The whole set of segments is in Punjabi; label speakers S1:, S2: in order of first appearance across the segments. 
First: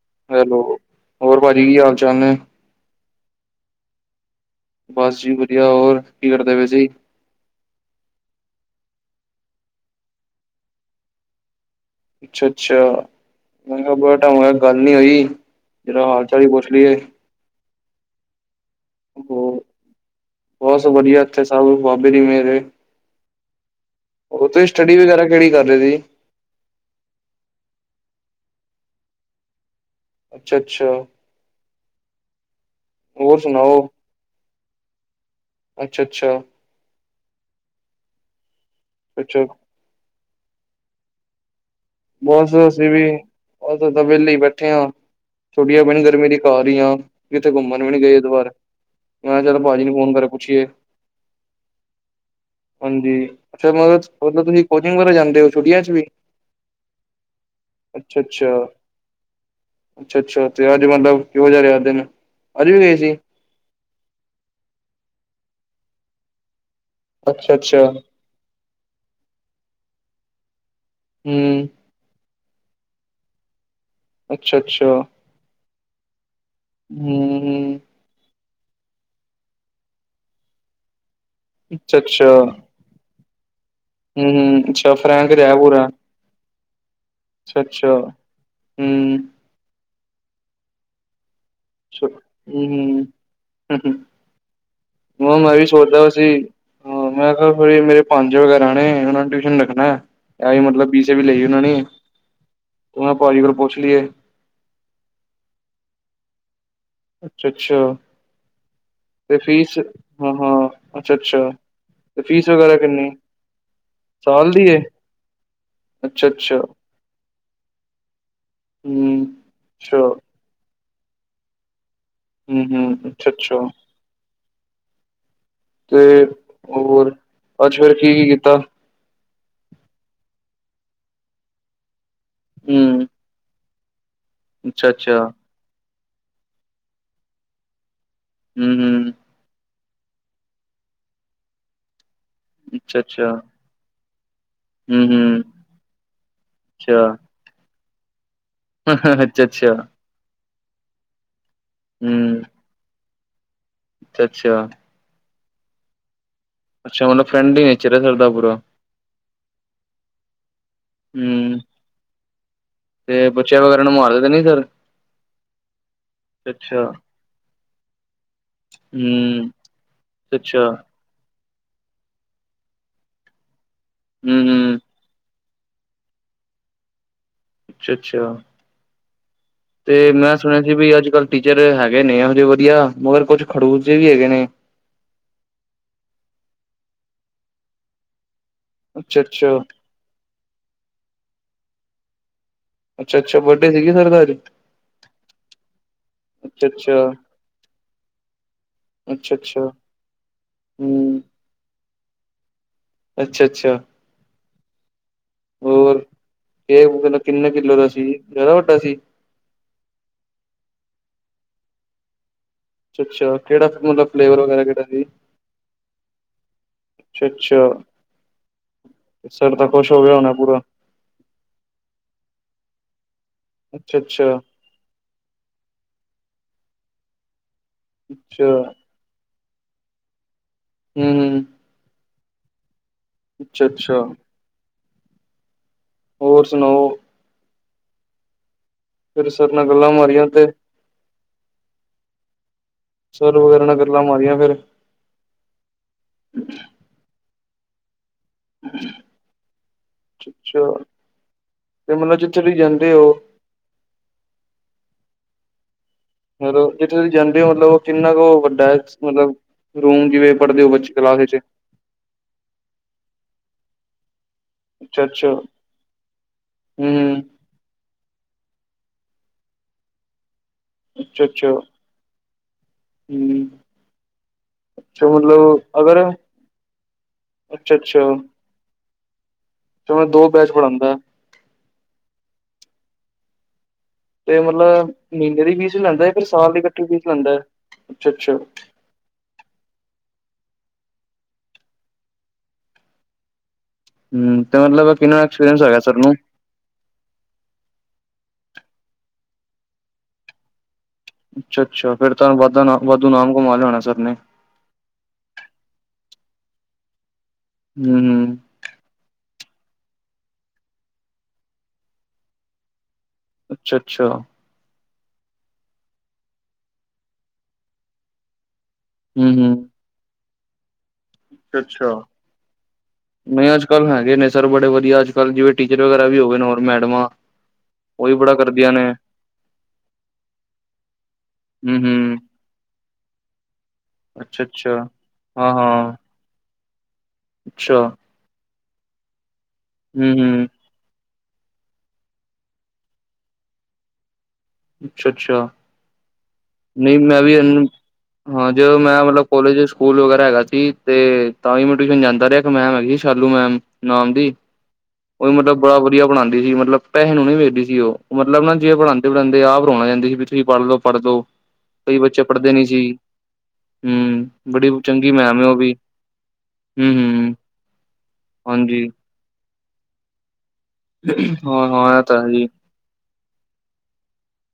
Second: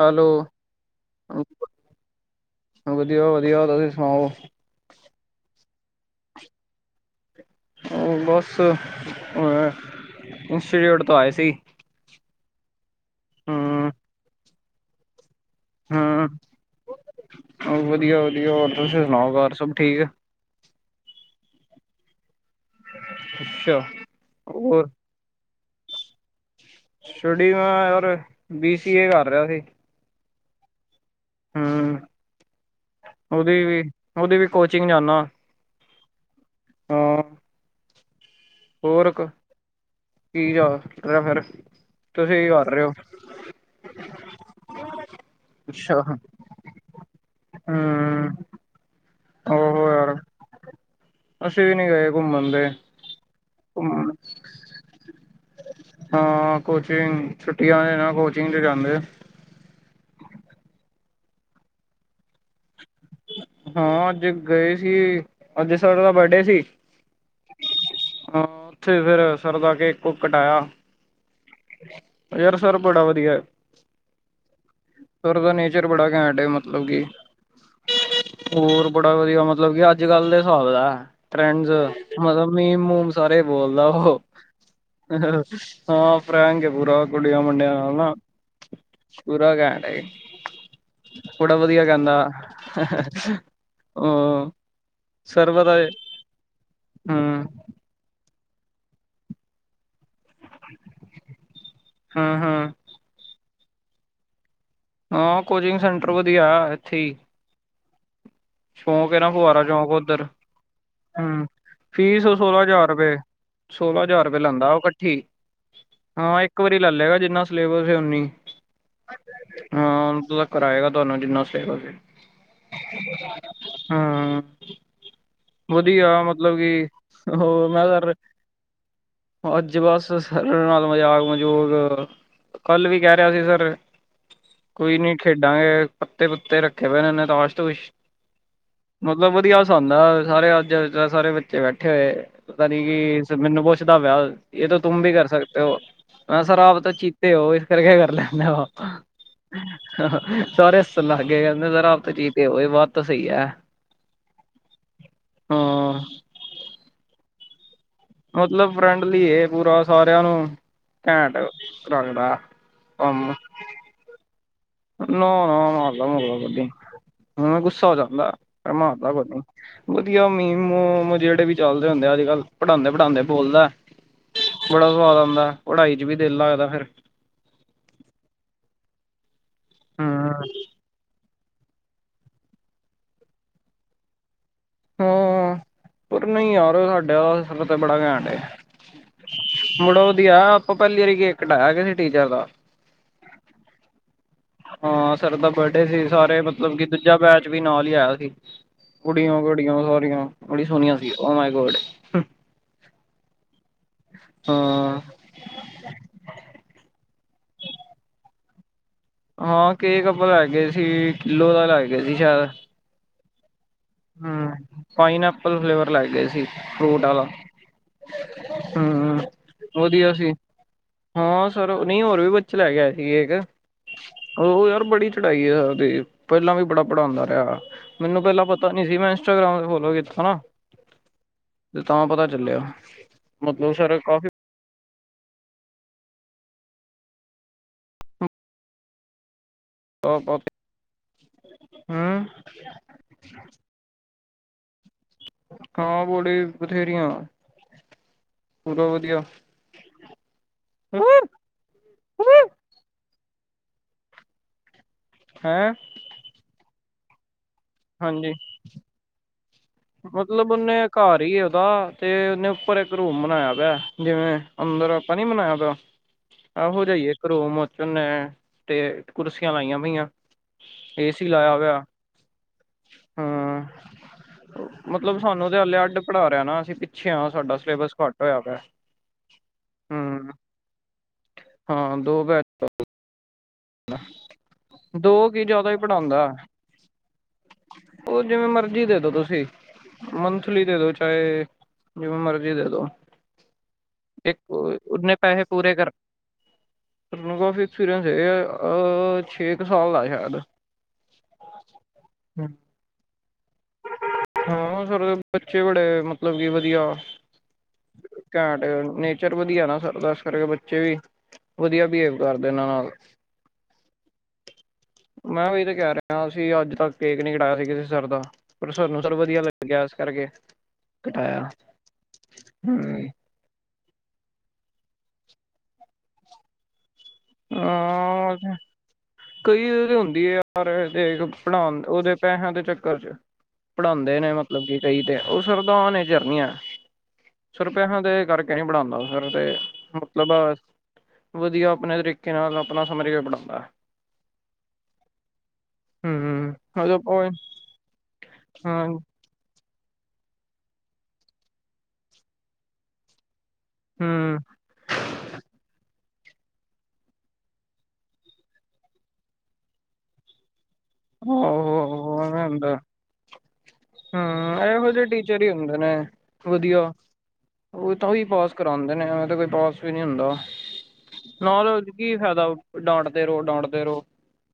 S1: ਹੈਲੋ!
S2: ਹੋਰ ਭਾਜੀ ਕੀ ਹਾਲ ਚਾਲ ਨੇ?
S1: ਵਧੀਆ-ਵਧੀਆ, ਤੁਸੀਂ ਸੁਣਾਓ?
S2: ਬਸ ਜੀ, ਵਧੀਆ ਹੋਰ ਕੀ ਕਰਦੇ ਪਏ ਸੀ
S1: ਬਸ ਅ, ਇੰਸਟੀਚਿਊਟ ਤੋਂ ਆਏ ਸੀ।
S2: ਅੱਛਾ ਅੱਛਾ ਮੈਂ
S1: ਹੂੰ,
S2: ਕਿਹਾ ਬ ਟਾਇਮ ਹੋ ਗਿਆ ਗੱਲ ਨੀ ਹੋਈ। ਜਰਾ ਹਾਲ ਚਾਲ ਹੀ ਪੁੱਛ ਲਈਏ।
S1: ਵਧੀਆ ਵਧੀਆ ਹੋਰ ਤੁਸੀ ਸੁਣਾਓ ਘਰ ਸਭ ਠੀਕ।
S2: ਬਹੁਤ ਵਧੀਆ ਇੱਥੇ ਸਭ ਬਾਬੇ ਦੀ ਮੇਰੇ ਏ
S1: ਅੱਛਾ,
S2: ਉੱਥੇ
S1: ਹੋਰ
S2: ਸਟੱਡੀ ਵਗੈਰਾ ਕਿਹੜੀ ਕਰ ਰਹੇ ਸੀ?
S1: ਸਟੱਡੀ ਮੈਂ ਯਾਰ ਬੀ ਸੀਏ ਕਰ ਰਿਹਾ ਸੀ।
S2: ਅੱਛਾ-ਅੱਛਾ।
S1: ਹਮ
S2: ਹੋਰ
S1: ਉਹਦੀ
S2: ਸੁਣਾਓ?
S1: ਵੀ ਉਹਦੀ ਵੀ ਕੋਚਿੰਗ ਜਾਂਨਾ।
S2: ਅੱਛਾ ਅੱਛਾ।
S1: ਹਾਂ। ਹੋਰ ਕ
S2: ਅੱਛਾ ਅੱਛਾ,
S1: ਕਿ ਚਲ ਰਿਯਾ ਫੇਰ।
S2: ਬਸ ਅਸੀਂ ਵੀ ਅਸੀ ਤਾਂ ਵੇਲੇ ਇ ਬੈਠੇ ਹਾਂ। ਛੁਟੀੀਆਂ
S1: ਅੱਛਾ,
S2: ਪੈਣ ਗਰਮੀ ਦੀ ਕਾਰ ਹੀ ਆ ਕਿਥੇ ਘੁੰਮਣ ਵੀ ਨਹੀਂ ਗਏ ਏਤ
S1: ਹੂੰ,
S2: ਵਾਰ। ਮੈਂ ਕਿਹਾ ਚਲ ਭਾਜੀ
S1: ਆਹੋ
S2: ਨੂੰ ਫ਼ੋਨ
S1: ਯਾਰ
S2: ਬਾਰੇ ਪੁੱਛੀਏ।
S1: ਅਸੀਂ ਵੀ ਨੀ ਗਏ ਘੁੰਮਣ ਤੇ
S2: ਹਾਂਜੀ ਅੱਛਾ
S1: ਘੁੰਮਣ
S2: ਮਤਲ-ਮਤਲਬ ਤੁਸੀਂ ਕੋਚਿੰਗ ਵਗੈਰਾ ਜਾਂਦੇ ਹੋ? ਛੁੱਟੀਆਂ ਚ ਵੀ?
S1: ਹਾਂ ਕੋਚਿੰਗ ਛੁੱਟੀਆਂ ਏ ਨਾ ਕੋਚਿੰਗ ਤੇ ਜਾਂਦੇ ।
S2: ਅੱਛਾ ਅੱਛਾ ਤੇ ਅੱਜ ਮਤਲਬ ਕਿਹੋ ਜਿਹਾ ਰਿਹਾ ਦਿਨ। ਅੱਜ ਵੀ ਗਏ। ਸੀ?
S1: ਹਾਂ ਅੱਜ ਗਏ ਸੀ। ਅੱਜ ਸਰ ਦਾ ਬਡੇ ਸੀ।
S2: ਅੱਛਾ-ਅੱਛਾ,
S1: ਹਾਂ ਉੱਥੇ ਫੇਰ ਸਰ ਦਾ ਕੇਕ ਕੁਕ ਕਟਾਇਆ।
S2: ਹਮ।
S1: ਯਾਰ ਸਰ ਬੜਾ ਵਦੀਆ ਏ
S2: ਅੱਛਾ-ਅੱਛਾ,
S1: ਸਰ ਦਾ ਨੇਚਰ ਬੜਾ ਘੈਂਟ ਹੈ ਮਤਲਬ ਕਿ
S2: ਹੂੰ-ਹੂੰ,
S1: ਹੋਰ ਬੜਾ ਵਧੀਆ ਮਤਲਬ ਕਿ ਅੱਜ ਕੱਲ ਦੇ ਹਿਸਾਬ ਦੈ। ਫਰੈਂਡਸ
S2: ਅੱਛਾ-ਅੱਛਾ, ਹੂੰ-ਹੂੰ, ਅੱਛਾ
S1: ਮਤਲਬ ਮੇਮ ਮੂਮ ਸਾਰੇ ਬੋਲਦਾ ਉਹ
S2: ਹੂੰ ਹੂੰ ਅੱਛਾ ਫਰੈਂਕ ਰਿਹਾ ਪੂਰਾ,
S1: ਹ। ਫਰੰਕ ਏ ਪੂਰਾ ਕੁੜੀਆਂ ਮੁੰਡਿਆ ਨਾਲ
S2: ਅੱਛਾ-ਅੱਛਾ,
S1: ਨਾ
S2: ਹੂੰ,
S1: ਪੂਰਾ ਘੈਂਟ ਏ ਬੜਾ ਵਧੀਆ ਗਾਂਦਾ
S2: ਹੂੰ-ਹੂੰ, ਮ ਮੈਂ ਵੀ
S1: ਸਰਵਰ
S2: ਸੋਚਦਾ ਸੀ ਹ ਮੈਂ
S1: ਹੂੰ
S2: ਅਖਆ ਕੋਈ ਮੇਰੇ ਪੰਜ ਗੈਰਾਣੇ ਉਨ੍ਹਾਂਨੂੰ ਟਿਊਸ਼ਨ ਲਗਣਾ ਐਹੀ ਮਤਲਬ ਬ ਸੀ ਏ ਵੀ ਲਈ ਉਹਨਾਂ ਨੇ ਮੈ
S1: ਹੂੰ ਹੂੰ
S2: ਕਹਿ ਪਾਜੀ ਕੋਲ ਪੁੱਛ ਲਈਏ।
S1: ਹਾਂ ਕੋਚਿੰਗ ਸੈਂਟਰ ਵਧੀਆਏ
S2: ਅੱਛਾ ਅੱਛਾ
S1: ਸ਼ੌਂਕ ਹੈ ਨਾ ਫੁਆਾਰਾ ਚੌਕ ਉੱਧਰ।
S2: ਹਾਂ-ਹਾਂ,
S1: ਹਮ
S2: ਅੱਛਾ-ਅੱਛਾ ਤੇ
S1: ਫੀਸ ਓਹ ਸੋਲਾਂ
S2: ਵਗੈਰਾ
S1: ਹਜ਼ਾਰ
S2: ਕਿੰਨੀ
S1: ਰੁਪਏ, ਸੋਲਾਂ ਹਜ਼ਾਰ ਰੁਪਏ
S2: ਸਾਲ ਦੀ
S1: ਲੈਂਦਾ
S2: ਏ?
S1: ਉਹ ਕੱਠੀ। ਹਾਂ
S2: ਅੱਛਾ-ਅੱਛਾ
S1: ਇੱਕ ਵਾਰੀ ਲੇ ਲੇਗਾ ਜਿੰਨਾ ਸਿਲੇਬਸ ਏ ਓਨੀ
S2: ਹੂੰ,
S1: ਹਾਂ
S2: ਅੱਛਾ,
S1: ਉਹ ਤਕ ਕਰਾਏਗਾ ਤੁਹਾਨੂੰ ਜਿੰਨਾ ਸਲੇਬੁਸ ਏ।
S2: ਹੂੰ-ਹੂੰ, ਅੱਛਾ-ਅੱਛਾ
S1: ਹਾਂ। ਵਧੀਆ
S2: ਤੇ
S1: ਮਤਲਬ ਕਿ
S2: ਹੋਰ
S1: ਉਹ
S2: ਅੱਜ
S1: ਮੈਂ
S2: ਫਿਰ
S1: ਯਰ
S2: ਕੀ-ਕੀ ਕੀਤਾ?
S1: ਅੱਜ ਬਸ ਨਾਲ ਮਜ਼ਾਕ- ਮਜੂਕ ਕੱਲ ਵੀ
S2: ਹੂੰ,
S1: ਕਹਿ ਰਿਹਾ ਸੀ ਸਰ ਕੋਈ ਨੀ
S2: ਅੱਛਾ-ਅੱਛਾ,
S1: ਖੇਡਾਂਗੇ ਪੱਤੇ ਪੁੱਤੇ ਰੱਖੇ ਪਏ ਨੇ ਤਾਸ਼ ਤੂਸ਼
S2: ਹੂੰ -ਹੂ
S1: ਹਾਂ ਉਂਦਾ ਸਾਰੇ ਅੱਜ ਸਾਰੇ ਬੱਚੇ ਬੈਠੇ ਹੋਏ ਪਤਾ ਨੀ
S2: ਅੱਛਾ-ਅੱਛਾ,
S1: ਕਿ ਮੈਨੂੰ ਪੁੱਛਦਾ ਵਿਆਹ ਯੇ ਤੋ ਤੁਮ ਵੀ ਕਰ
S2: ਹੂੰ-ਹੂੰ,
S1: ਸਕਦੇ ਹੋ ਮੈਂ ਸਰ ਆਪ ਤਾਂ
S2: ਅੱਛਾ।
S1: ਚੀਤੇ ਹੋ ਇਸ ਕਰਕੇ ਕਰ ਲੈ। ਮੈ ਹ
S2: ਅੱਛਾ-ਅੱਛਾ, ਹੂੰ, ਅੱਛਾ-ਅੱਛਾ, ਅੱਛਾ
S1: ਹ ਹ ਸਾਰੇ ਹੱਸਣ ਲੱਗ ਗਏ ਕਹਿੰਦੇ ਸਰ ਆਪ ਤੋਂ ਚੀਤੇ ਹੋ ਯੇ ਬਾਤ ਤੋਂ ਸਹੀ ਹੈ।
S2: ਅੱਛਾ-ਅੱਛਾ
S1: ਹਾਂ
S2: ਅੱਛਾ ਮਤਲਬ ਫਰੈਂਡ ਹੀ ਏ।
S1: ਮਤਲਬ ਫਰੈਂਡਲੀ ਯੇ ਪੂਰਾ ਸਾਰਿਆਂ ਨੂੰ ਘੈਂਟ
S2: ਹੂੰ,
S1: ਰਖਦਾ।
S2: ਤੇ ਬਚਿਆ ਵਗੈਰਾ ਨੂੰ ਮਾਰਦੇ ਤੇ ਨੀ ਸਰ
S1: ਨਾ- ਨਾ ਮਾਰਦਾ -ਮੁਰਦਾ ਕੋਈ ਨੀ
S2: ਅੱਛਾ,
S1: ਹੈ ਗੁੱਸਾ ਹੋ ਜਾਂਦਾ। ਪਰ ਮਾਰਦਾ ਕੋ ਨ
S2: ਹੂੰ,
S1: ਵਧੀਆ ਮੀ
S2: ਅੱਛਾ,
S1: ਮੋਮ ਜਿਹੜੇ ਵੀ ਚੱਲਦੇ ਹੁੰਦੇ ਆ ਅੱਜ ਕੱਲ ਪੜਾਉਂਦੇ ਪੜਾਉਂਦੇ ਬੋਲਦਾ
S2: ਹੂੰ-ਹੂੰ,
S1: ਬੜਾ ਸਵਾਦ ਆਉਂਦਾ ਪੜ੍ਹਾਈ 'ਚ ਵੀ ਦਿਲ ਲੱਗਦਾ ਫਿਰ
S2: ਅੱਛਾ -ਅੱਛਾ ਤੇ ਮੈਂ ਸੁਣਿਆ ਸੀ ਵੀ ਅੱਜ ਕੱਲ ਟੀਚਰ ਹੈਗੇ ਨੇ ਇਹੋ ਜਿਹੇ ਵਧੀਆ ਮਗਰ ਕੁਛ ਖੜੂਸ ਜੇ ਵੀ ਹੈਗੇ ਨੇ।
S1: ਹਾਂ ਪਰ ਨਹੀਂ ਯਾਰ ਸਾਡੇ ਅਸ ਤੇ ਬੜਾ ਘੈਟ ਅ
S2: ਅੱਛਾ-ਅੱਛਾ,
S1: ਮੁੜਾ ਉਹਦੀਆ ਆਪਾਂ ਪਹਿਲੀ ਵਾਰੀ ਕੇਕ ਕਟਾਇਆ ਕਿਸ ਸੀ ਟੀਚਰ ਦਾ
S2: ਅੱਛਾ-ਅੱਛਾ ਬਰਡੇ ਸੀਗੀ ਸਰ ਦਾ ਅੱਜ?
S1: ਹਾਂ ਸਰ ਦਾ ਬਰਥਡੇ ਸੀ ਸਾਰੇ ਮਤਲਬ ਕਿ
S2: ਅੱਛਾ-ਅੱਛਾ,
S1: ਦੂਜਾ ਬੈਚ ਵੀ ਨਾਲ ਹੀ ਆਇਆ ਸੀ। ਕੁੜੀਆਂ-
S2: ਅੱਛਾ-ਅੱਛਾ,
S1: ਕੁੜੀਆਂ ਸਾਰੀਆਂ ਬੜੀ ਸੋਹਣੀਆਂ ਸੀ ਉਹ ਮਏ ਗੋਡ [inaudible]
S2: ਅੱਛਾ -ਅੱਛਾ
S1: ਹਾਂ
S2: ਹੋਰ ਇਹ ਮਤਲਬ ਕਿੰਨੇ ਕਿੱਲੋ ਦਾ ਸੀ ਜ਼ਿਆਦਾ ਵੱਡਾ ਸੀ।
S1: ਹਾਂ ਕੇਕ ਲੈ ਗਏ ਸੀ ਕਿੱਲੋ ਦਾ ਲੈ ਗਏ ਸੀ ਸ਼ਾਇਦ
S2: ਅੱਛਾ-ਅੱਛਾ ਕਿਹੜਾ ਮਤਲਬ ਫਲੇਵਰ ਵਗੈਰਾ
S1: ਹੂੰ
S2: ਕਿਹੜਾ ਸੀ?
S1: ਪਾਈਨ ਐਪਲ ਫਲੇਵਰ ਲੈ ਗਏ ਸੀ ਫਰੂਟ ਵਾਲਾ
S2: ਅੱਛਾ-ਅੱਛਾ
S1: [inaudible]
S2: ਸਰ ਤਾਂ ਖੁਸ਼ ਹੋ
S1: ਵਧੀਆ
S2: ਗਿਆ
S1: ਸੀ
S2: ਹੋਣਾ ਪੂਰਾ
S1: ਹਾਂ ਸਰ ਨਹੀਂ ਹੋਰ ਵੀ ਬੱਚੇ 'ਚ ਲੈ ਗਿਆ ਸੀਗੇ ਇੱਕ
S2: ਅੱਛਾ-ਅੱਛਾ,
S1: ਉਹ ਯਾਰ ਬੜੀ ਚੜਾਈ ਹੈ ਸਰ ਦੀ ਪਹਿਲਾਂ ਵੀ ਬੜਾ ਪੜਾਉਂਦਾ ਰਿਹਾ ਵ
S2: ਅੱਛਾ
S1: ਇੰਸਟਾਗ੍ਰਾਮ ਤੇ ਫੋਲੋ ਕੀਤਾ ਨਾ
S2: ਹੂੰ -ਹੂੰ
S1: ਤੇ ਤਾਂ ਪਤਾ ਚੱਲਿਆ ਮਤਲਬ ਸਰ
S2: ਅੱਛਾ-ਅੱਛਾ
S1: ਕਾਫੀ
S2: ਹੋਰ ਸੁਣਾਓ। ਫਿਰ ਸਰ ਨਾਲ ਗੱਲਾਂ ਮਾਰੀਆਂ ਤੇ
S1: ਹੂੰ
S2: ਸਰ ਵਗੈਰਾ ਨਾਲ ਗੱਲਾਂ ਮਾਰੀਆਂ ਫੇਰ
S1: ਹਾਂ ਬੜੀ
S2: [inaudible]
S1: ਉਹਦੋ ਵਧੀਆ
S2: ਅੱਛਾ ਤੇ ਮਤਲਬ ਜਿੱਥੇ ਤੁਸੀ ਜਾਂਦੇ ਹੋ।
S1: ਹੈਂ
S2: ਮਤਲਬ ਜਿਥੇ ਤੁਸੀਂ ਜਾਂਦੇ ਹੋ ਮਤਲਬ ਉਹ ਕਿੰਨਾ ਕੁ
S1: ਹਾਂਜੀ
S2: ਉਹ ਵੱਡਾ ਹੈ ਮਤਲਬ ਰੂਮ ਜਿਵੇਂ
S1: ਮਤਲਬ
S2: ਪੜ੍ਹਦੇ ਹੋ
S1: ਓਨੇ
S2: ਬੱਚੇ ਕਲਾਸ
S1: ਘਰ
S2: ਵਿੱਚ
S1: ਹੀ ਉਹਦਾ ਤੇ ਉਹਨੇ ਉੱਪਰ ਇੱਕ ਰੂਮ ਬਣਾਇਆ ਪਿਆ ਜਿਵੇਂ ਅੰਦਰ ਆਪਾਂ ਨੀ
S2: ਅੱਛਾ-ਅੱਛਾ,
S1: ਬਨਾਇਆ ਤ ਆਹੋ ਜਾਈਏ
S2: ਹੂੰ,
S1: ਇੱਕ ਰੂਮ ਤੇ ਕੁਰਸੀਆਂ ਲਾਈਆਂ ਪਈਆਂ ਏਸੀ
S2: ਅੱਛਾ-ਅੱਛਾ,
S1: ਲਾਇਆ ਹੋਇਆ।
S2: ਹੂੰ
S1: ਹਾਂ
S2: ਅੱਛਾ
S1: ਮਤਲਬ ਸਾਨੂੰ ਤੇ ਹਲੇੇ ਅੱਡ
S2: ਅਗਰ
S1: ਪੜ੍ਹਾ ਰਿਹਾ ਨਾ ਅਸੀਂ ਪਿੱਛੇ ਹ ਸਾਡਾ ਸਿਲੇਬਸ ਘੱਟ ਹੋਇਆ ਪਿਆ।
S2: ਜਿਵੇ ਦੋ
S1: ਹੂੰ
S2: ਬੈਚ ਪੜਉਂਦਾ।
S1: ਹਾਂ ਦੋ
S2: ਤੇ ਮਤਲਬ
S1: ਦੋ
S2: ਮਹੀਨੇ
S1: ਕੀ
S2: ਦੀ
S1: ਜ਼ਿਆਦਾ
S2: ਫੀਸ
S1: ਹੀ
S2: ਵੀ ਲੈਂਦਾ ਹੈ ਫਿਰ
S1: ਪੜ੍ਹਾਉਂਦਾ
S2: ਸਾਲ ਦੀ ਇਕੱਠੀ ਫੀਸ ਲੈਂਦਾ ਹੈ।
S1: ਉਹ ਜਿਵੇਂ ਮਰਜ਼ੀ ਦੇਦੋ ਤੁਸੀਂ। ਮੰਥਲੀ ਦੇ ਦੋ ਚਾਹੇ ਜਿਵੇਂ ਮਰਜ਼ੀ ਦੇ ਦੋ।
S2: ਹੂੰ ਤੇ ਮਤਲਬ
S1: ਨੇ
S2: ਕਿੰਨਾ
S1: ਪੈਸੇ
S2: ਐਕਸਪੀਰੀਅੰਸ
S1: ਪੂਰੇ
S2: ਹੈਗਾ ਸਰ ਨੂੰ
S1: ਕਰਨੇ। ਅਹ ਛੇ ਕੁ ਸਾਲ ਦਾ ਸ਼ਾਇਦ।
S2: ਅੱਛਾ -ਅੱਛਾ ਫੇਿਰ ਤੁਹੂੰ ਵਧ ਨ ਵਾਧੂ ਨਾ।
S1: ਹਾਂ ਸਰ ਬੱਚੇ ਬੜੇ ਮਤਲਬ ਕੀ ਵਧੀਆ।
S2: ਹੂੰ-ਹੂੰ
S1: ਕੈਡ ਨੇਚਰ ਵਧੀਆ ਨਾ। ਸਰ ਦੱਸ ਕਰਕੇ ਬੱਚੇ ਵੀ ਵਧੀਆ ਬਿਹੇਵ ਕਰਦੇ ਇਹਨਾਂ ਨਾਲ।
S2: ਅੱਛਾ -ਅੱਛਾ।
S1: ਮੈਂ ਵੀ ਇਹ ਤੇ ਕਹਿ ਰਿਹਾ ਸੀ ਅੱਜ ਤੱਕ ਕੇਕ ਨੀ ਕਟਾਇਆ ਸੀ ਕਿਸੇ ਸਰ ਦਾ ਪਰ ਤੁਹਾਨੂੰ ਸਰ ਵਧੀਆ ਲੱਗ ਗਿਆ ਇਸ ਕਰਕੇ ਕਟਾਇਆ
S2: ਅੱਛਾ
S1: ਹੂੰ
S2: ਨਹੀਂ ਅੱਜ। ਅਕਲ ਹੈਗੇ ਨੇ ਸਰ ਬੜੇ ਵਧੀਆ ।ਅਜ ਕੱਲ੍ਹ ਜਿਵੇਂ ਟੀਚਰ ਵਗੈਰਾ ਵੀ ਹੋਵੇ ਨੇ ਹੋਰ ਮੈਡਮਾਂ। ਓਈ ਬੜਾ
S1: ਹਾਂ
S2: ਕਰਦੀਆਂ ਨੇ।
S1: ਕਈ ਹੁੰਦੀ ਏ ਯਾਰ ਦੇਖ ਪੜਾਣ ਉਦੇ
S2: ਹੂੰ-ਹੂੰ
S1: ਪੈਹਿਆਂ ਦੇ ਚੱਕਰ 'ਚ। ਪੜ੍ਹਾਂਦੇ ਨੇ ਮਤਲਬ
S2: ਅੱਛਾ-ਅੱਛਾ
S1: ਕਿ ਕਈ ਤੇ ਓ ਸਰ
S2: ਹਾਂ-ਹਾਂ
S1: ਦਾਨ'ਚ। ਝਰਨੀਆਂ ।ਸਰ
S2: ਅੱਛਾ
S1: ਪੈਸਾਂ ਦੇ ਕਰਕੇ ਨੀ ਪੜਾਂਦਾ। ਸਰ। ਤੇ
S2: ਹੂੰ-ਹੂੰ
S1: ਮਤਲਬ ਵਧੀਆ ਆਪਣੇ ਤਰੀ। ਕਿ ਨਾਲ ਆਪਣਾ ਸਮਝ ਕੇ ਪੜਾਂਦਾ।
S2: ਅੱਛਾ ਅੱਛਾ। ਨਈ
S1: ਹੂੰ
S2: ਮੈਂ ਵੀ
S1: ਉਹ
S2: ਏਨ ਹਾਂ ਜਦੋ ਮੈਂ ਮਤਲਬ ਕੋਲੇਜ'ਚ। ਸਕੂਲ ਵਗੈਰਾ ਹੈਗਾ ਸੀ ਤੇ ਤਾਂ ਈ ਮੈਂ ਟਿਊਸ਼ਨ ਜਾਂਦਾ ਰਿਆ ਏਕ ਮੈਮ ਹੈ ਸੀ ਸ਼ਾਲੂ ਮੈਮ। ਨਾਮ ਦੀ
S1: ਹੂੰ
S2: ਉਹ ਵੀ ਮਤਲਬ ਬੜਾ ਵਧੀਆ। ਵਧੀਆ ਪੜਾਂਦੀ ਸੀ। ਮਤਲਬ ਪੈਹੇ ਨੂੰ ਨੀ ਵੇਖਦੀ ਸੀ ਓ ।ਮਤਲਬ ਨਾ ਜੇ ਪੜਾਂਦੇ-ਪੜਾਂਦੇ ਆਪ ਰੋਣ ਲਗ ਜਾਂਦੀ ਸੀ ਵੀ ਤੁਸੀਂ ਪੜ੍ਹ ਲੋ। ਪੜ੍ਹਦੋ
S1: ਆਹੋ
S2: ।ਕਈ
S1: ਆਹੋ
S2: ਬੱਚੇ
S1: ਐਵੇਂ
S2: ਪੜ੍ਹਦੇ ਨੀ
S1: ਹੁੰਦਾ
S2: ਸੀ। ਹਮ
S1: ਹੂੰ।
S2: ਬੜੀ
S1: ਏਹੋ ਜਏ
S2: ਚੰਗੀ ਮੈਮ
S1: ਟੀਚਰ
S2: ਹੈ
S1: ਈ
S2: ਉਹ ਵੀ
S1: ਹੁੰਦੇ ਨੇ ਵਧੀਆ।
S2: ਹਮ ਹਮ
S1: ਓ ਤਾਂ ਓਈ ਪਾਸ
S2: ਹਾਂਜੀ
S1: ਕਰਾਂਦੇ ਨੇ ਏਵੇਂ ਤਾਂ ਕੋਈ ਪਾਸ ਵੀ ਨੀ ਹੁੰਦਾ।
S2: ਹਾਂ
S1: ਨਾਲ ਓਕੇ 'ਚ
S2: ਹਾਂ ਇਹ
S1: ਕੀ
S2: ਤਾਂ ਹੈ ਜੀ
S1: ਫਾਇਦਾ ਡਾਂਟ। ਦੇ ਰੋ। ਡਾਂਟਦੇ ਰੋ।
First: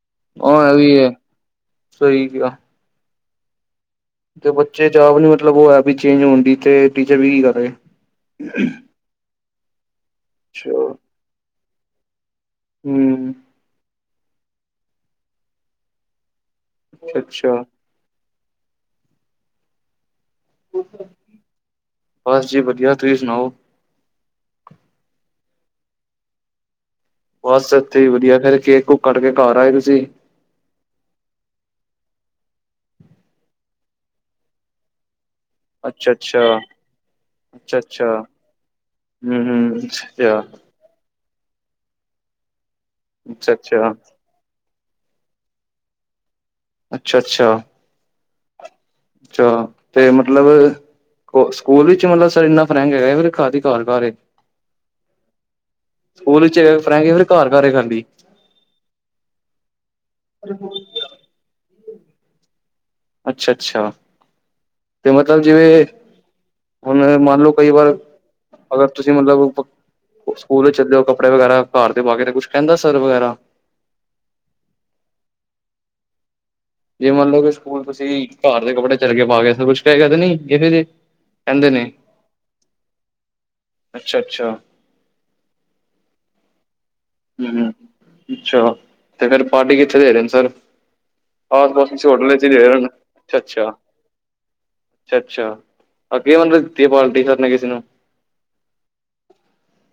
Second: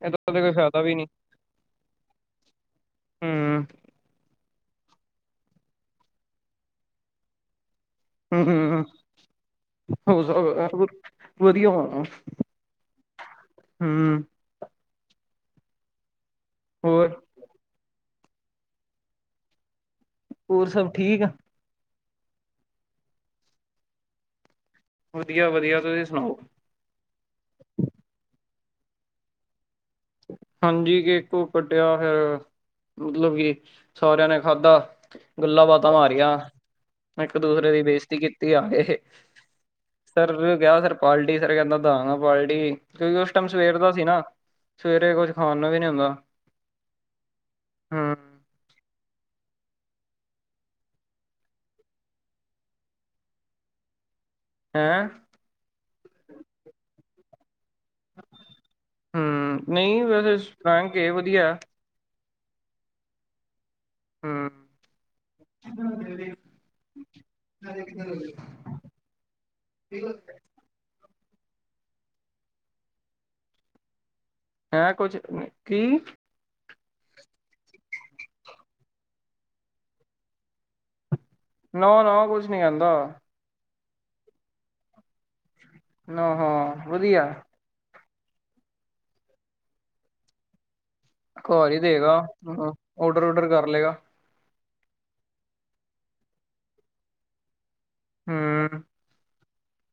S1: ਏਦਾ ਤੇ ਕੋਈ ਫੈਦਾ ਵੀ ਨੀ।
S2: ਸਈ ਕਿਆ।
S1: ਹੂੰ।
S2: ਤੇ ਬੱਚੇ ਜਾਬ ਨੀ ਮਤਲਬ ਓ ਹੈ ਵੀ ਚੇਂਜ ਹੋਣ ਦੀ ਤੇ ਟੀਚਰ ਵੀ ਕੀ ਕਰ ਰੇ।
S1: ਹੂੰ ਹੂੰ ਹੂ ਹੋ
S2: ਅੱਛਾ
S1: ਸਭ ਵਧੀਆ ਹੋਣਾ।
S2: ਹੂੰ।
S1: ਹੂੰ। ਹੋਰ
S2: ਅੱਛਾ ।
S1: ਹੋਰ ਸਭ ਠੀਕ ਆ।
S2: ਬਸ ਜੀ ਵਧੀਆ ਤੁਸੀਂ ਸੁਣਾਓ।
S1: ਵਧੀਆ ਵਧੀਆ ਤੁਸੀਂ ਸੁਣਾਓ।
S2: ਬਸ ਏਥੇ ਞੀ ਵਧੀਆ ਫੇਰ ਕੇਕ ਕੁ ਕਟ ਕੇ ਘਰ ਆਏ ।
S1: ਹਾਂਜੀ ਕੇਕ ਕੂ ਕੱਟਿਆ ਫੇਰ। ਮਤਲਬ ਕਿ ਸਾਰਿਆਂ ਨੇ ਖਾਧਾ। ਗੱਲਾਂ ਬਾਤਾਂ
S2: ਅੱਛਾ
S1: ਮਾਰੀਆਂ।
S2: ਅੱਛਾ
S1: ਏਕ ਦੂਸਰੇ
S2: ਅੱਛਾ
S1: ਦੀ
S2: ਅੱਛਾ
S1: ਬੇਸਤੀ ਕੀਤੀ ਇਹ
S2: ਹਮ ਹਮ ਅੱਛਾ
S1: ਸਰਵਜੋਤ ਕਿਆ ਫੇਰ ਪਾਲਟੀ। ਟੀ ਸਰ ਕਹਿੰਦਾ ਦਾਂਗਾ ਪਾਲਟੀ ਕਿਉਂਕਿ ਓਸ ਟੈਮ
S2: ਅੱਛਾ ਅੱਛਾ
S1: ਸਵੇਰ ਦਾ ਸੀ
S2: ਅੱਛਾ
S1: ਨਾ। ਸਵੇਰੇ ਕੁਝ ਖਾਣ ਨੂੰ ਵੀ ਨੀ ਹੁੰਦਾ।
S2: ਅੱਛਾ ਅੱਛਾ।
S1: ਹਮ
S2: ਚਲੋ ਤੇ ਮਤਲਬ ਸਕੂਲ ਵਿੱਚ ਮਤਲਬ ਸਰ ਏਨਾ ਫਰੈਂਕ ਹੈਗਾ, ਖਾਧੀ ਘਰ ਘਰ ਏ।
S1: ਹੈਂ,
S2: ਸਕੂਲ ਵਿਚ ਹੈਗਾ, ਫਰੈਂਗ ਫੇਰ ਘਰ- ਘਰ ਏ ਖਾਲੀ
S1: ਹੂੰ -ਨਈ ਵੈਸੇ ਫਰੈਂਕ ਏ ਵਧੀਆ।
S2: ਅੱਛਾ -ਅੱਛਾ,
S1: ਹੂੰ,
S2: ਤੇ ਮਤਲਬ ਜਿਵੇਂ- ਹੁਣ ਮੰਨ ਲਓ ਕਈ ਵਾਰ ਅਗਰ ਤੁਸੀਂ ਮਤਲਬ ਸਕੂਲ ਚ ਚੱਲੇ ਓ ਕੱ ਕੱਪੜੇ ਵਗੈਰਾ ਘਰ ਦੇ ਪਾਗੇ, ਤੇ ਕੁਛ ਕਹਿੰਦਾ ਸਰ ਵਗੈਰਾ।
S1: ਹੈਂ, ਕੁਛ ਕੀ-
S2: ਜੇ ਮੰਨ ਲਓ ਕਿ ਸਕੂਲ ਤੁਸੀਂ ਘਰ ਦੇ ਕੱਪੜੇ ਚੱਲਗੇ ਪਾ ਕੇ, ਫੇਰ ਕੁਛ ਕਹੇਗਾ ਤੇ ਨੀ ਜੇ
S1: ਨਾ- ਨਾ ਕੁਛ ਨੀ ਕਹਿੰਦਾ।
S2: ਅੱਛਾ -ਅੱਛਾ।
S1: ਨਾ ਹਾਂ ਵਧੀਐ।
S2: ਹਮ ਅੱਛਾ ਤੇ ਫੇਰ ਪਾਰਟੀ ਕਿੱਥੇ ਦੇ ਰੇ ਨੇ ਸਰ।
S1: ਘਰ
S2: ਆਸ
S1: ਹੀ
S2: ਪਾਸ ਕਿਸੇ
S1: ਦੇਗਾ
S2: ਹੋਟਲ ਵਿਚ ਦੇ ਦੇਣ, ਅੱਛਾ
S1: ਔਡਰ-ਉਡਰ
S2: ਅੱਛਾ
S1: ਕਰ
S2: ।
S1: ਲਏਗਾ
S2: ਅੱਛਾ- ਅੱਛਾ ਅਗੇ ਓਨੇ ਦਿੱਤੀ ਪਾਲਟੀ ਸਰ ਨੇ ਕਿਸੇ ਨੂੰ।
S1: ਹੂੰ,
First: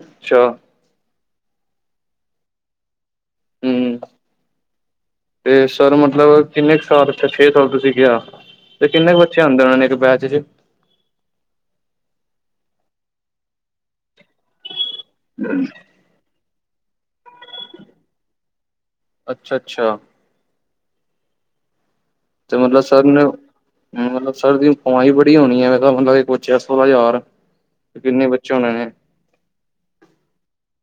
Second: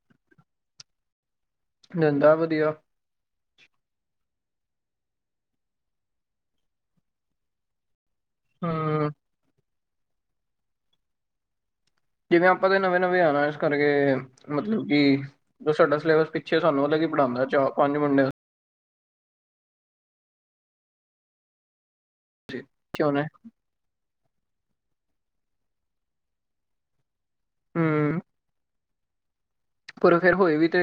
S2: ਅੱਛਾ।
S1: ਨੰਦਾ ਵਧੀਆ।
S2: ਹੂੰ ਤੇ ਸਰ ਮਤਲਬ ਕਿੰਨੇ ਕੇ ਸਾਲ ਉੱਥੇ, ਛੇ ਸਾਲ ਤੁਸੀਂ ਕਿਹਾ। ਤੇ
S1: ਹੂੰ,
S2: ਕਿੰਨੇ ਕੁ ਬੱਚੇ ਆਂਦੇ ਉਹਨਾਂ ਦੇ ਇੱਕ ਬੈਚ ਚ।
S1: ਜਿਵੇਂ ਆਪਾਂ ਤੇ ਨਵੇਂ -ਨਵੇਂ ਆਣਾ, ਇਸ ਕਰਕੇ ਮਤਲਬ ਕਿ ਜੋ ਸਾਡਾ ਸਿਲੇਬਸ ਪਿੱਛੇ ਸਾਨੂੰ ਅਲੱਗ ਹੀ ਪੜਾਂਦਾ ਚਾਰ ਪੰਜ ਮੁੰਡੇ
S2: ਅੱਛਾ -ਅੱਛਾ। ਤੇ
S1: ਸੀ
S2: ਮਤਲਬ ਸਰ
S1: ਪਿੱਛੇ
S2: ਨੂੰ
S1: ਉਹਨੇ
S2: ਮਤਲਬ ਸਰ ਦੀ ਕਮਾਈ ਬੜੀ ਹੋਣੀ ਐ, ਮੈਂ ਕਿਹਾ ਮਤਲਬ ਇੱਕ ਬੱਚੇ ਦਾ ਸੋਲ੍ਹਾ ਹਜ਼ਾਰ
S1: ਹੂੰ,
S2: ਕਿੰਨੇ ਬੱਚੇ ਹੋਣੇ ਨੇ।
S1: ਪਰ ਫਿਰ ਹੋਏ ਵੀ ਤੇ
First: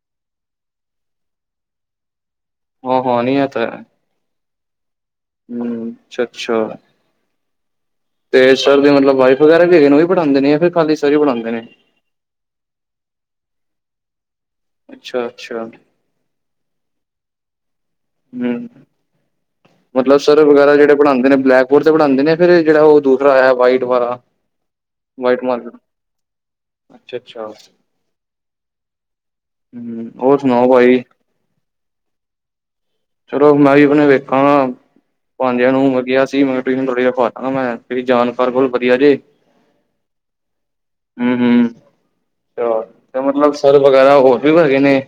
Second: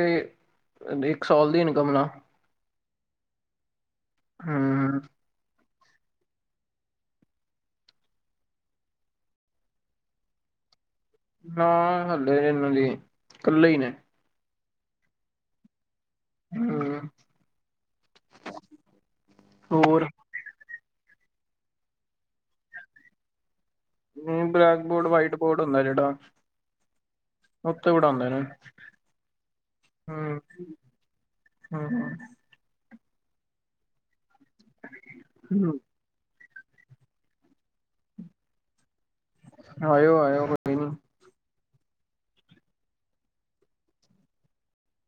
S1: ਇੱਕ ਸਾਲ ਦੀ ਇਨਕਮ ਨਾ।
S2: ਹਾਂ-ਹਾਂ ਨਈ ਇਹ ਤਾਂ ਹੈ।
S1: ਹੂੰ, ਹੂੰ ।
S2: ਹੂੰ, ਅੱਛਾ-ਅੱਛਾ। ਤੇ ਸਰ ਦੀ ਮਤਲਬ ਵਾਈਫ ਵਗੈਰਾ ਵੀ ਹੈਗੇ ਨੇ, ਉਹ ਵੀ ਪੜਾਂਦੇ ਨੇ ਜਾਂ ਫਿਰ ਖਾਲੀ ਸਰ ਹੀ ਪੜ੍ਹਾਂਦੇ
S1: ਨਾ,
S2: ਨੇ
S1: ਹਲੇੇ ਇਹਨਾਂ ਦੀ ਕੱਲ੍ਹੇ ਹੀ ਨੇ।
S2: ਅੱਛਾ-ਅੱਛਾ।
S1: ਹੂੰ।
S2: ਹੂੰ,
S1: ਹੋਰ
S2: ਮਤਲਬ ਸਰ ਵਗੈਰਾ ਜਿਹੜੇ ਪੜਾਂਦੇ ਨੇ ਬਲੈਕ ਬੋਰਡ ਤੇ ਪੜਾਂਦੇ ਨੇ, ਫਿਰ ਜਿਹੜਾ ਉਹ ਦੂਸਰਾ ਹੈ ਵਾਈਟ ਵਾਲਾ
S1: ਹੂੰ ਬਲੈਕ ਬੋਰਡ, ਵਾਈਟ ਬੋਰਡ ਹੁੰਦਾ ਹੈ ਜਿਹੜਾ।
S2: ਅੱਛਾ
S1: ਉੱਥੇ ਪੜਾਂਦੇ ਨੇ।
S2: ਹੂੰ ਹੋਰ ਸੁਣਾਓ ਭਾਜੀ।
S1: ਹੂੰ, ਹੂੰ।
S2: ਚਲੋ ਮੈਂ ਵੀ ਹੁਣ ਵੇਖਾਂ ਭਾਂਜਿਆਂ ਨੂੰ ਲੱਗਿਆ ਸੀ ਮੈਂ ਟ੍ਰੇਨਿੰਗ ਚਲ ਰਹੀ [unintelligible] ਤੇਰੀ ਜਾਣ [unintelligible] ਵਧੀਆ ਜੇ।
S1: ਆਇਓ- ਆਇਓ ਕੋਈ ਨਾ।
S2: ਹਮ ਹਮ
S1: [unintelligible]
S2: ਤੇ ਮਤਲਬ ਸਰ ਵਗੈਰਾ ਹੋਰ ਵੀ ਹੈਗੇ ਨੇ,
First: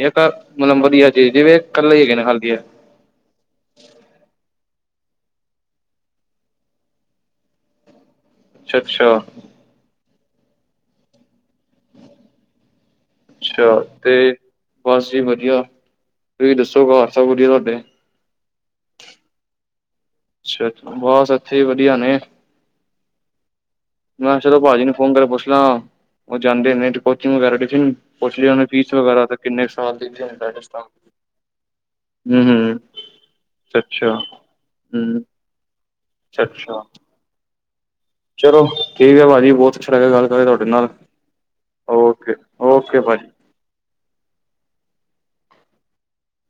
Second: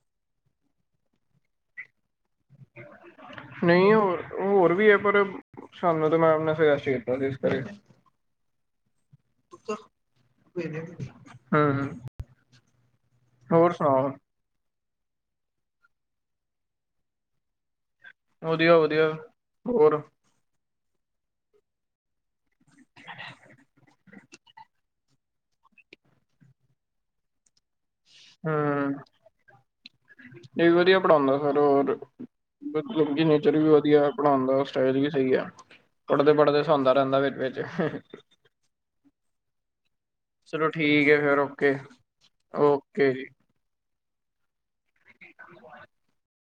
S2: ਜਾਂ ਘਰ ਮਤਲਬ ਵਧੀਆ ਜੀ ਜਿਵੇਂ ਕੱਲੇ ਹੀ ਹੈਗੇ ਨੇ ਹਲ
S1: ਨਹੀਂ ਹੋਰ-ਹੋਰ ਵੀ ਐ। ਪਰ ਸਾਨੂੰ ਤੇ ਮੈਮ ਨੇ ਫੇਰ [unintelligible] ਇਸ ਘਰੇ
S2: ਅੱਛਾ-ਅੱਛਾ
S1: ਪੁੱਤਰ [inaudible] ਹੂੰ-ਹੂੰ
S2: ਅੱਛਾ ਤੇ ਬਸ ਜੀ ਵਧੀਆ ਤੁਸੀਂ ਦੱਸੋ ਘਰ ਸਭ ਵਧੀਆ ਤੁਹਾਡੇ
S1: ਵਧੀਆ ਵਧੀਆ ਹੋਰ
S2: ਅੱਛਾ, ਬਸ ਇੱਥੇ ਵਧੀਆ ਨੇ।
S1: [inaudible]
S2: ਮੈਂ ਕਿਹਾ ਚਲੋ ਭਾਜੀ ਨੂੰ ਫੋਨ ਕਰਕੇ ਪੁੱਛ ਲਾਂ ਉਹ ਜਾਂਦੇ ਨ ਨੇਟ ਕੋਚਿੰਗ ਵਗੈਰਾ [unintelligible] ਪੁੱਛ ਲਿਆ ਮੈਂ ਫੀਸ
S1: ਹੂੰ
S2: ਵਗੈਰਾ ਦਾ ਕਿੰਨੇ ਸਾਲ ਦੀ ਕਿਸ
S1: ਇਹ
S2: ਤਰਾਂ
S1: ਵਧੀਆ
S2: ਹੂੰ- ਹੂੰ।
S1: ਉਹਦੀ ਨੇਚਰ ਵੀ ਵਧੀਆ ਹੈ
S2: ਅੱਛਾ
S1: ਪੜਉਣ ਦਾ ਸਟਾਈਲ ਵੀ
S2: ਹੂੰ
S1: ਸਹੀ ਹੈ ਪੜ੍ਹਦੇ ਪੜ੍ਹਦੇ
S2: ਅੱਛਾ
S1: ਹਸਾਉਂਦਾ ਰਹਿੰਦਾ ਵਿਚ -ਵਿਚ [inaudible]
S2: ਚਲੋ ਠੀਕ ਹੈ ਭਾਜੀ ਬਹੁਤ ਅੱਛਾ ਫਿਰ ਗੱਲ ਕਰਨਾ ਤੁਹਾਡੇ
S1: ਚਲੋ
S2: ਨਾਲ
S1: ਠੀਕ ਹੈ ਫਿਰ ਓਕੇ
S2: ਓਕੇ- ਓਕੇ ਭਾਜੀ।
S1: [inaudible]